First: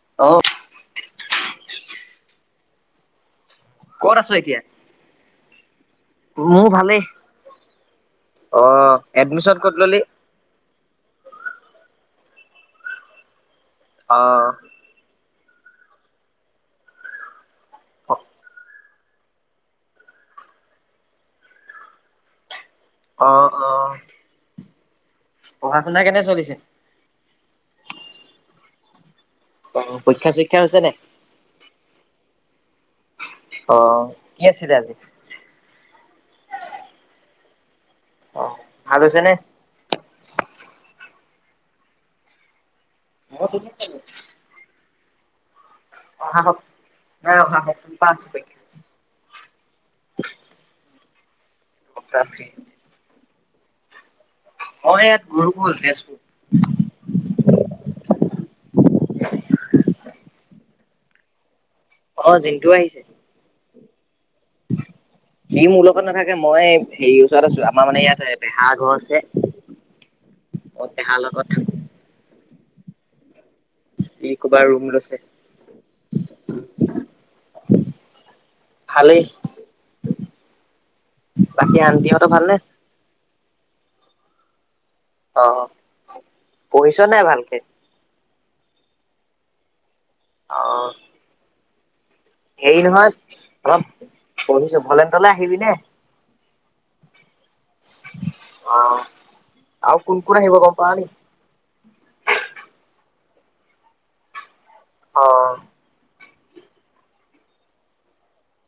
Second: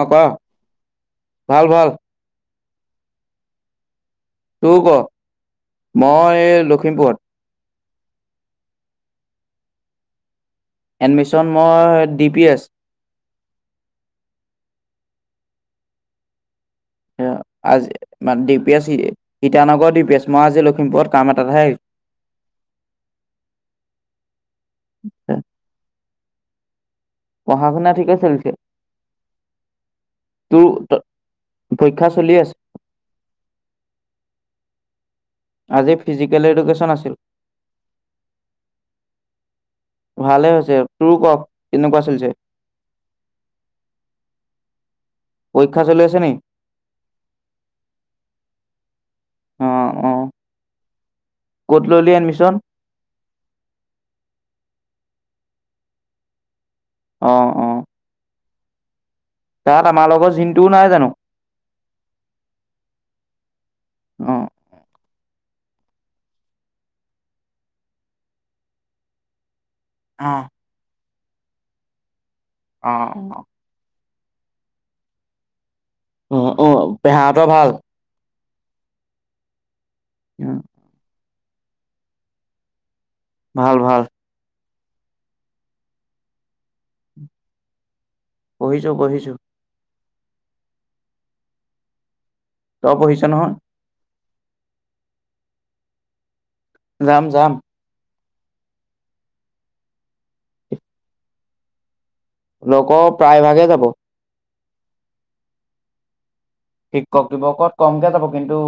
অ ক ভাল ভাল। ক'ত আছ এতিয়া? তোৰ ক মই মোৰ এই ভালেই। লখিমপুৰত। অ এডমিশন ক'ত ললি। এডমিশন মই ডি পি এছ। অহ। এ। আজি মান দি P A C. Itanagar D P S মই আজি লখিমপুৰত কাম এটাত আহিলোঁ। অহ অহ [unintelligible] পঢ়া শুনা কেনে চলিছে? পঢ়া শুনা ঠিকে চলিছে। অ। পৰীক্ষা চৰীক্ষা তোৰ হৈছে নাই? পৰীক্ষা চলি আছে। অ', কি আছিলে আজি। আজি ফিজিকেল এডুকেশ্যন আছিল। অ', ভাল হৈছে নে? ভালে হৈছে তোৰ ক। কেনেকুৱাচলি চে। [unintelligible] পৰীক্ষা চলি আছে নি অহা সপ নাই অহা সপ্তাহৰ পৰা আছে পৰীক্ষা। অ অ ক'ত ল'লি এডমিশন। অ ইয়াত গুৰুকুল তেজপুৰ। অহ - অহ তাত আমাৰ লগত জিন টু নাই জানো। অহ, জিণ্টু আহিছে। অহ', সি মোৰ লগত নাথাকে, মই হেৰি ওচৰত আছো আমাৰ মানে ইয়াত পেহাৰ ঘৰ আছে। অহ', মই পেহাৰ লগত থাকো। অহ - অহ ই ক'বাৰ ৰুম লৈছে। অ', অ', পেহাহঁতৰ ভাল ভালে। অহ ', বাকী আন্তিহঁতৰ ভালনে? ভাল -ভাল। অহ, পঢ়িছ নাই ভালকে? পঢ়িছোঁ -পঢ়িছোঁ। অহ', হেৰী তই পঢ়িছ নহয় অলপ পঢ়িছো, ভলেন্তলে আহিবি নে? যাম-যাম। অহ, আৰু কোন -কোন আহিব গম পা নি? লগৰ প্ৰায় ভাগে যাব। অহ', শিক্ষক দিৱসত কমকে যাব কিন্তু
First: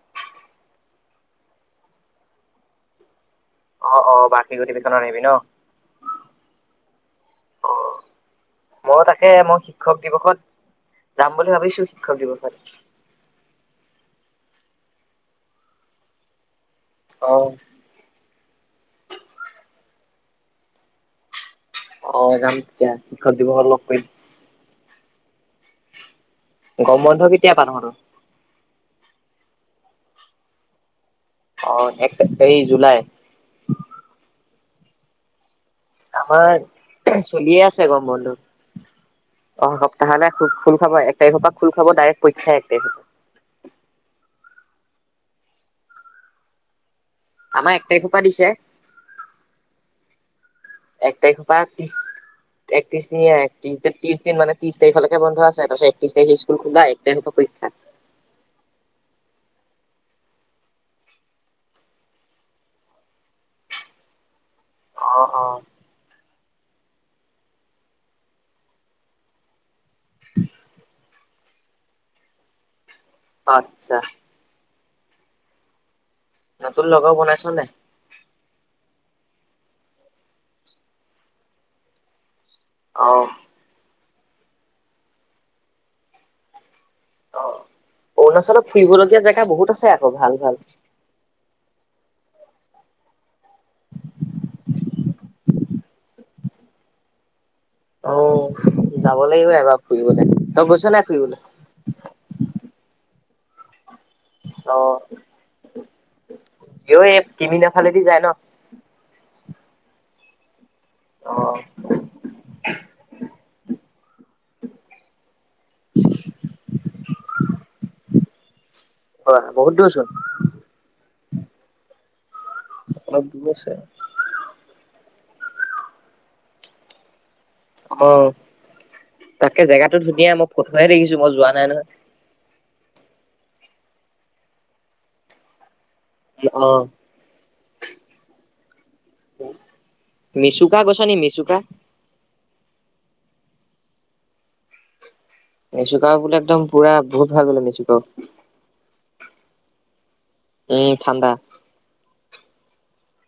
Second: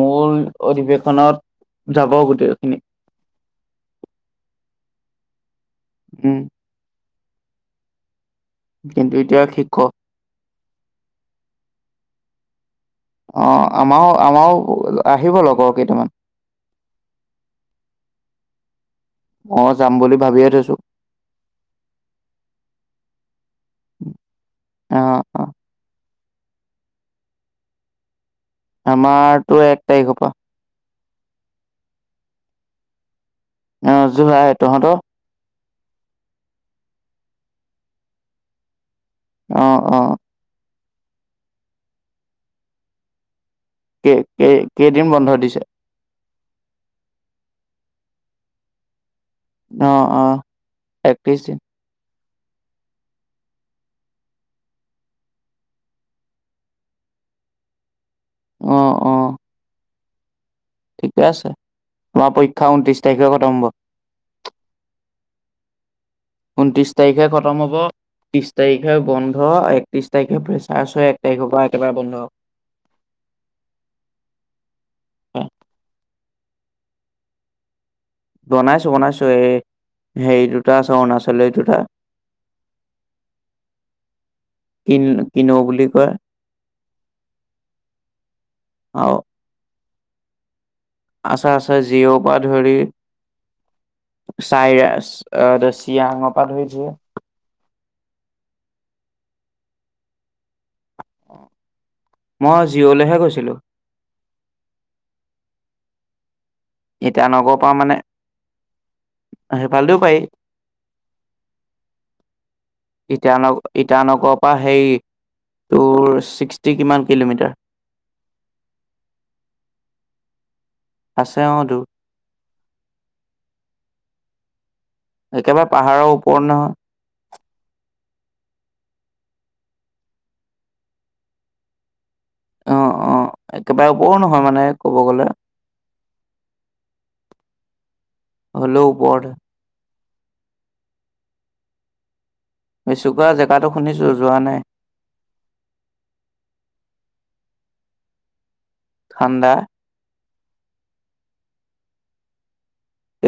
মূল অধিৱেশনত যাব গোটেইখিনি। অহ - অহ বাৰ্ষিক অধিবেশনত আহিবি ন'? উম অ', মই কিন্তু তাকে, এতিয়া মই শিক্ষক দিৱসত যাম বুলি ভাবিছো শিক্ষক দিৱস [unintelligible] অহ, আমাৰো -আমাৰো আহিব লগৰ কেইটামান। অহ, ' অহ, যাম বুলি ভাবিয়ে থৈছোঁ। অহ, যাম দিয়া শিক্ষক দিৱসত লগ কৰিম। আহ- আ গম বন্ধ কেতিয়া পা তহতৰ? আমাৰতো এক তাৰিখৰ পৰা। অহ, এক এই জুলাই? অহ, জুলাই তহঁতৰ? আমাৰ চলিয়ে আছে গৰম বন্ধ। অ অহা অ সপ্তাহলে খুখ। খুল খাব এক তাৰিখৰ পা খুল খাব ডাইৰেক্ট পৰীক্ষাই এক তাৰিখৰ পৰা। কেই -কেই -কেইদিন বন্ধ দিছে? আমাৰ এক তাৰিখৰ পা দিছে। অঁ অঁ একত্ৰিশ দিন একত্ৰিছ দিনীয়া এক ত্ৰিচ ত্ৰিছ দিন মানে ত্ৰিছ তাৰিখলেকে বন্ধ আছে তাৰপিছত একত্ৰিছ তাৰিখে স্কুল খোলা এক তাৰিখৰ পৰা পৰীক্ষা অঁ অঁ ঠিকে আছে তোমাৰ পৰীক্ষা ঊনত্ৰিশ তাৰিখে খতম হ'ব অঁ অঁ ঊনত্ৰিছ তাৰিখে খতম হ'ব ত্ৰিছ তাৰিখে বন্ধ একত্ৰিছ তাৰিখে ফেচাৰ্চ হয় এক তাৰিখৰ পৰা একেবাৰে বন্ধ আতচ্ছা এ নতুন লগৰ বনাইছ নাই বনাইছো বনাইছো এই হেৰি দুটা আছে অৰুণাচলিৰ দুটা অঁ কিন কিনো বুলি কয় অ' অৰুণাচলত আৰু ফুৰিবলগীয়া জেগা বহুত আছে অ' ভাল ভাল আছে আছে জিঅ'ৰ পৰা ধৰি চাইৰা আ চিয়াঙৰ পৰা ধৰি যোৱা অ' যাব লাগিব এবাৰ ফুৰিবলে তই গৈছ নাই ফুৰিবলৈ? মই জিঅ'লেহে গৈছি ছিলো অঁ ইটানগৰৰ পৰা মানে সেইফালে দিও পাৰি অ', ইটান ইটানগৰৰ পৰা হেৰি তোৰ ছিক্সটি কিমান কিলোমিটাৰ হয় বহুত দূৰচোন আছে অঁ দূৰ অলপ দূৰ আছে একেবাৰে পাহাৰৰ ওপৰত নহয় অঁ তাকে জেগাতো ধুনীয়া মই ফটোহে দেখিছোঁ মই যোৱা নাই নহয় অ' অ' একেবাৰে ওপৰো নহয় মানে ক'ব গ'লে অঁ হ'লেও ওপৰতে মিচুকা গৈছ নি মিচুকা মেচুকা জেগাটো শুনিছোঁ যোৱা নাই মেচুকা বোলে একদম পুৰা বহুত ভাল বোলে মেচুকা ঠাণ্ডা উম ঠাণ্ডা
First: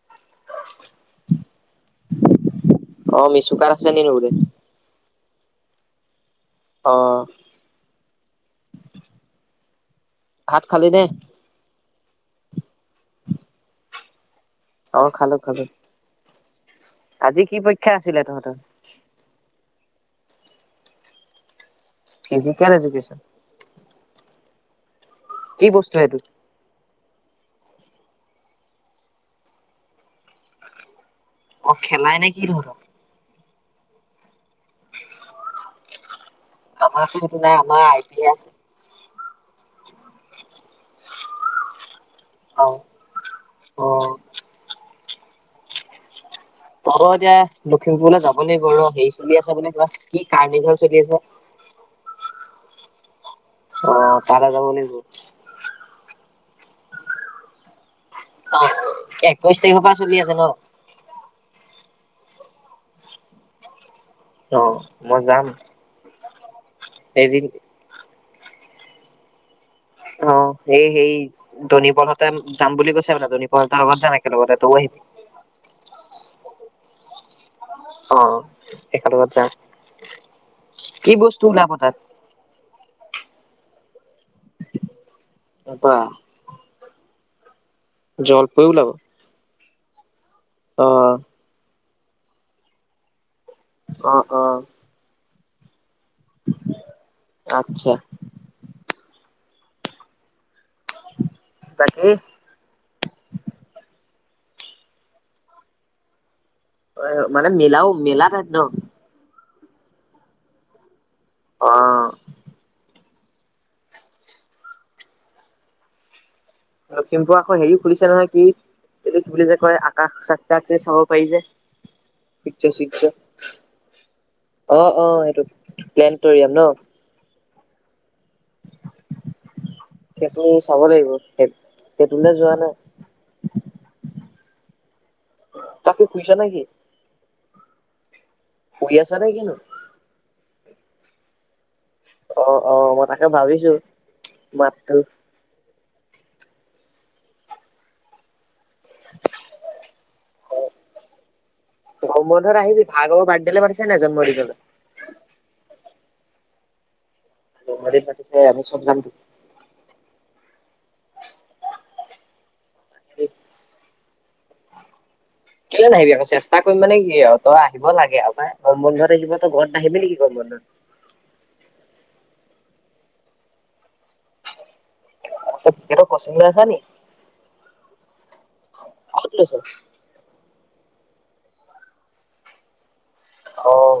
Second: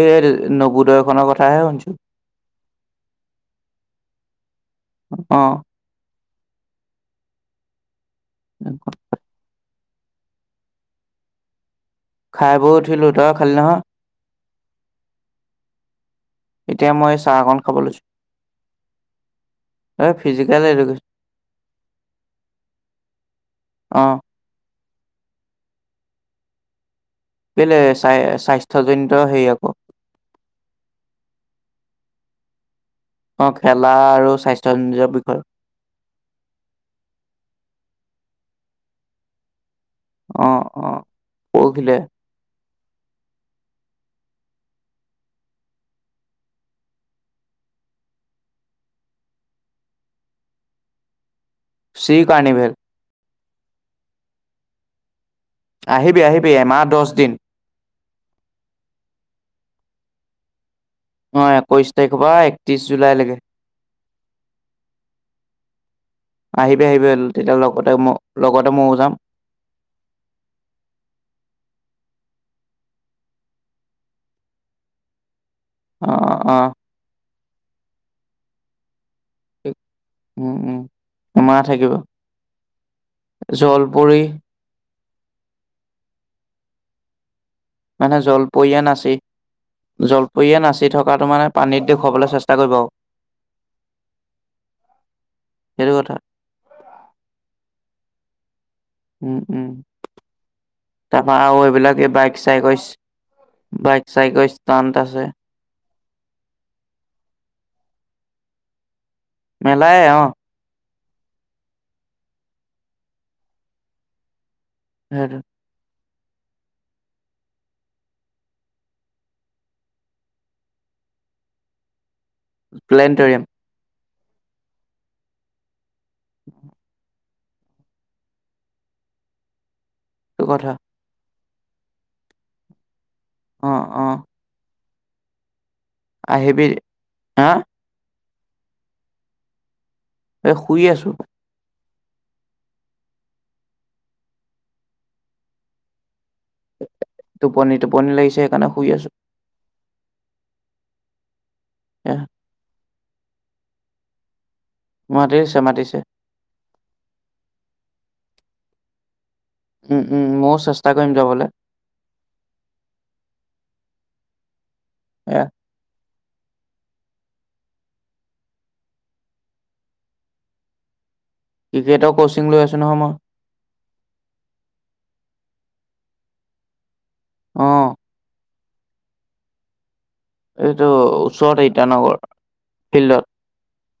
এই নৱোদয়খনৰ কথাহে শুনিছোঁ অঁ মেচুকাত আছে নি নবোদয় অঁ অঁ [inaudible] ভাত খালি নে খাই বৈ উঠিলো তই খালি নহয় অঁ খালো খালো এতিয়া মই চাহ আজি অকন কি খাব পৰীক্ষা আছিলে তহঁতৰ এ ফিজিকেল এডোকেশ্যন ফিজিকেল এজোশ্যন অ কি বস্তু এইটো বেলে স্বা স্বাস্থ্যজনিত হেই আকৌ অ খেলাই নে কি ধৰণৰ অ খেলা আৰু স্বাস্থ্য নিজৰ বিষয় আমাৰ নাই আমাৰ আই পি অ অ পৰখিলে অ অ পোৱাব এতিয়া লখিমপুৰলৈ যাব লাগিব ৰ হেৰি চলি আছে বোলে কিবা কি কাৰ্ণিভল চলি আছে কাৰ্ণিভেল অ তালে যাব লাগিব আহিবি আহিবি এমাহ দছ দিন অ একৈশ তাৰিখৰ পৰা চলি আছে ন অ একৈশ তাৰিখৰ পৰা একত্ৰিশ জুলাইলৈকে অ মই যাম আহিবি আহিবি এদিন তেতিয়া লগতে মোক লগতে ময়ো যাম অ সেই সেই ধনী পলহঁতে যাম বুলি কৈছে বোলে ধনী পলহঁতৰ লগত যাম একে লগতে তয়ো আহিবি অ অ অ অ একেলগত যাম ঠিক, উম, উম। কি বস্তু ওলাব তাত জলপুৰি তা পা মানে জলপৰীয়া নাছে জলপৰি জলপুয়ে নাচি অ থকাটো মানে পানীত দেখুৱাবলৈ চেষ্টা কৰিব আৰু অ অ সেইটো কথা আচ্ছা উম উম তাৰপা আৰু এইবিলাক বাকী এই বাইক চাইক ইচ্ছা বাইক চাইকষ্টানত আছে অ মানে মেলাও মেলা তাত ন মেলায়ে অ অ [unintelligible] লখিমপুৰ আকৌ হেৰিও খুলিছে নহয় কি এইটো কি বুলি যে কয় আকাশ চাক তাক যে চাব পাৰি যে [unintelligible] প্লেনেটৰিয়াম অ অ এইটো প্লেনটৰিয়াম ন [unintelligible] সেইটো চাব লাগিব। সেইটোলৈ যোৱা নাই। অ অ [unintelligible] তাকে শুইছা নেকি? হাঁ শুই আচা নে কিনো? এ' শুই আছো। অঁ অঁ মই তাকে ভাবিছো মাতটো। টোপনি, টোপনি লাগিছে সেইকাৰণে- শুই আছো। গৰম বন্ধত আহিবি। ভাৰ্গৱৰ বাৰ্ডদে লে মাতিছে নাই জন্ম দিনলে? মাতিছে, মাতিছে। জন্মদিন পাতিছে আমি চব যাম তো। উম' উম' ময়ও চেষ্টা কৰিম যাবলে। উম। এ কেলে নাইদিয়া কৈছো। চেষ্টা কৰিম মানে কি আৰু তই আহিব লাগে আৰু পাই। গমৰ বন্ধত আহিবি তই ঘৰত নাহিবি নেকি গৰম বন্ধত। ক্ৰিকেটৰ কচিং লৈ আছোঁ নহয় মই। অ তই কচিং লৈ আছ নি অহ। ক'ত লৈছ? এইটো ওচৰতে ইটানগৰ ফিল্ডত। অহ।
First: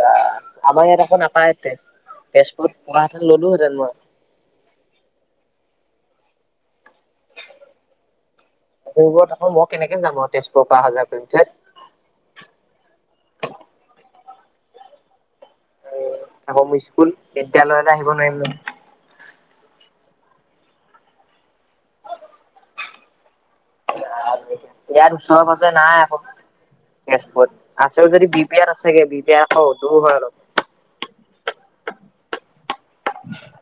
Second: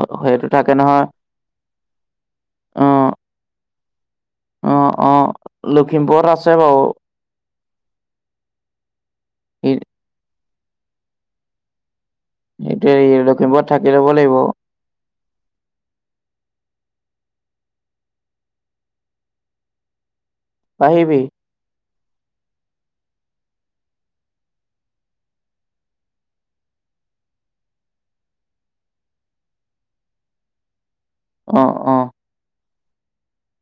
বা' সেইটো থাকে আমাৰ নহয় ইয়াত একো নাপায়। তেজ তেজপুৰত পুৱা অ', হেতেন ললো হেতেন মই। অ অ লখিমপুৰত আছে বাও। লখিমপুৰত আকৌ মই ই কেনেকৈ জাম আও তেজপুৰ কৰ পৰা অহা যোৱা কৰিম ধেট। সেইটোৱে লখিমপুৰত থাকি ল'ব লাগিব। আমাৰ স্কুল বিদ্যালয়লৈ আহিব নোৱাৰিম ন? পাৰিবি। ইয়াৰ ওচৰে পাজৰে নাই আকৌ তেজপুৰত। আছেও যদি বি পিয়াত আছেগে বি পিয়াত আকৌ দূৰ হয় অলপ। অ অ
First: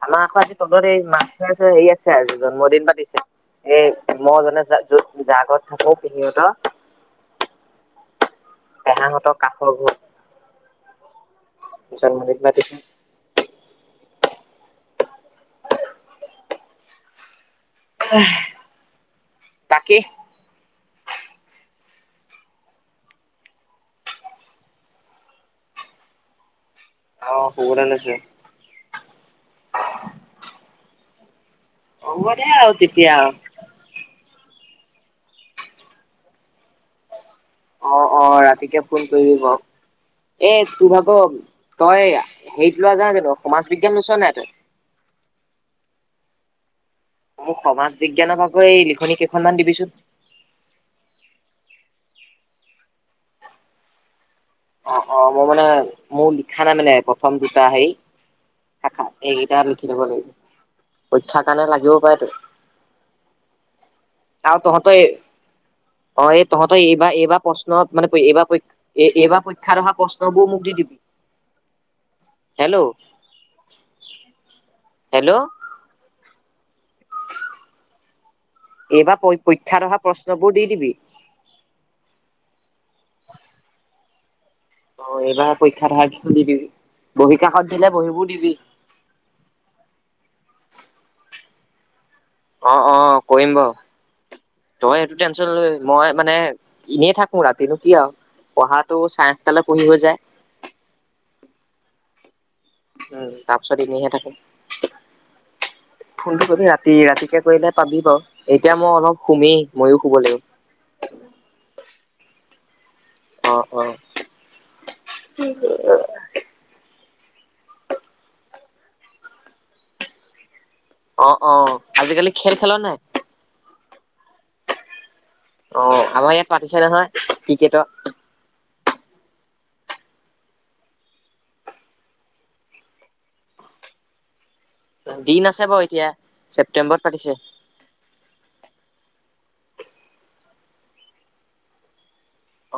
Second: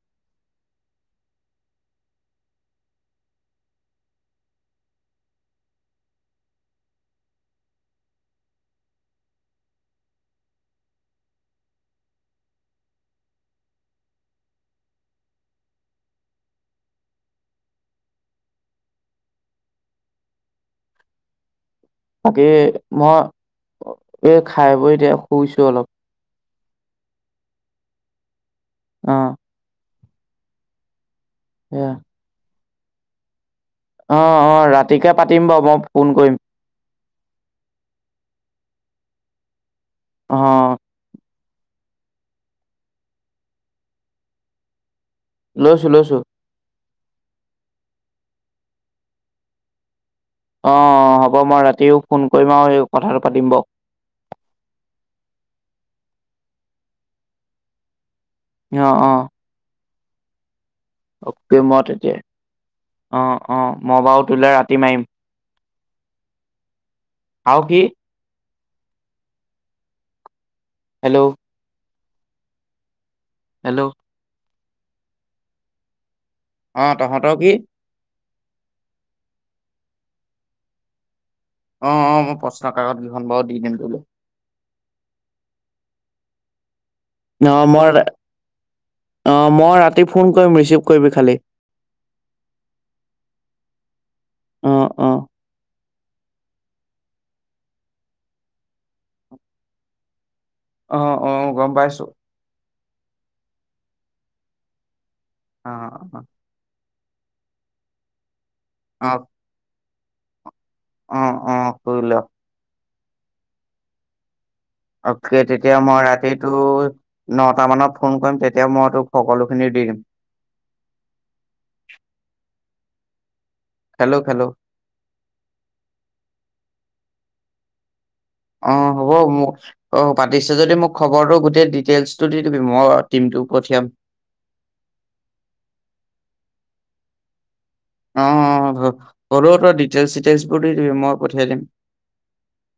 আমাৰ আকৌ আজি তলত এই মাছ খোৱাইচে। হেৰি আছে আজি জন্মদিন পাতিছে। এই মই যে য'ত থাকো পেহীহঁতৰ- পেহাহঁতৰ কাষৰ ঘৰটো জন্মদিন পাতিছে। বাকী। বাকী, মই এই খাই বৈ এতিয়া শুইছো অলপ। অঁ শুবলে লৈছো। অ এয়া হ'ব দে আৰু। তেতিয়া। অ অ, ৰাতিকে পাতিম বাৰু মই ফোন কৰিম। অ অ, ৰাতিকে ফোন কৰিবি বাও। এ অ', তোৰ ভাগ। তই হেৰিত লোৱা নাই জানো, সমাজ বিজ্ঞান লৈছ নাই তই? লৈছো লৈছো। মোক সমাজ বিজ্ঞানৰ ভাগে এই লিখনি কেইখনমান দিবিচোন। অ হ'ব মই ৰাতিও ফোন কৰিম আৰু এই কথাটো পাতিম ব। অ অ, মই মানে মোৰ লিখা নাই মানে প্ৰথম দুটা সেই। অ', থাকা অ', এই আৰু। লিখি লব লাগিব। পৰীক্ষাৰ অকে কাৰণে মই লাগিব তেতিয়া পাৰেতো অ', অ', মই বাৰু তোলে আৰু ৰাতি তহঁতেই মাৰিম অ এই তহঁতেই এইবাৰ এইবাৰ আৰু প্ৰশ্ন কি মানে এইবাৰী। এ এব প। চাহেত পৰা প্ৰশ্ন বোৰ ম [unintelligible] দি ডিবি। Hello hello. হেল্ল' হেল্ল' অ তহঁতও কি। এইবাৰ পৰীক্ষাত অহা প্ৰশ্নবোৰ দি দিবি। অ অ, মই প্ৰশ্ন কাকত দুখন বাৰু দি দিম তোলে। অ, এইবাৰ পৰীক্ষা অহাৰ কেইখন দিবি। বহী অ, কাষত দিলে মই বহীবোৰ দিবি অ মই ৰাতি ফোন কৰিম ৰিচিভ কৰিবি খালি। অ অ, কৰিম বাৰু, অ তই অ। সটো টেনচন। মই মানে এনেই থাকো ৰাতিনো কি আৰু পঢ়াটো চাৰেটালৈ পঢ়ি হৈ যায়। আহ অ গম পাইছো। উম, তাৰপিছত এনেইহে থাকো। অ অ, ফোনটো কৰিবি ৰাতি ৰাতিকে কৰিলে পাবি বাৰু। এতিয়া মই অ অলপ সুমে। মই শুব লাগিব। অ অ, শুই 'ল। অ অ। অকে তেতিয়া মই ৰাতিটো। নটা মানত ফোন কৰিম, তেতিয়া মই তোক সকলোখিনি দি দিম। অ অ, আজিকালি খেল খেলা নাই? খেল্ল' খেল্ল'। অ, আমাৰ ইয়াত পাতিছে নহয় টিকেটত। অ হ'ব মোক অ পাতিছে যদি মোক খবৰটো গোটেই ডিটেইলচটো দি দিবি মই টিমটো পঠিয়াম। দিন আছে বাৰু এতিয়া ছেপটেম্বৰত পাতিছে। সৰু ত ডিটেইলচ চিটেইলচবোৰ দি দিবি মই পঠিয়াই দিম।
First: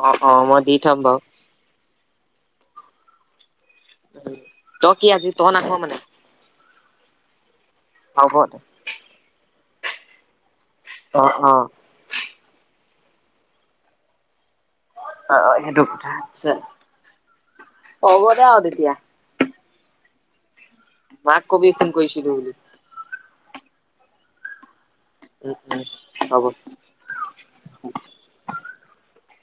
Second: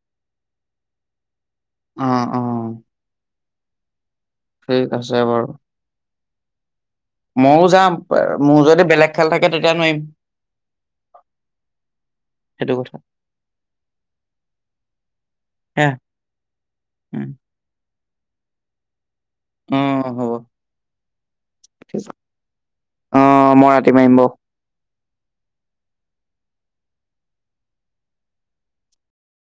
অ অ মই দি থাম বাৱ অ [inaudible] ঠিক তই কি আজি তই নাহ মানে মও যাম হ'ব দে মোৰ যদি বেলেগ খেল থাকে তে তিয়া নোৱাৰিম অ অ সেইটো কথা অ অ সেইতো সেয়া কথা হৈছে উম। হ'ব দে আৱ তেতিয়া উম হ'ব মাক কবি ফোন ঠিক আছে। কৰিছিলো বুলি অ', মই ৰাতি মাৰিম বাৱ উম উম হ'ব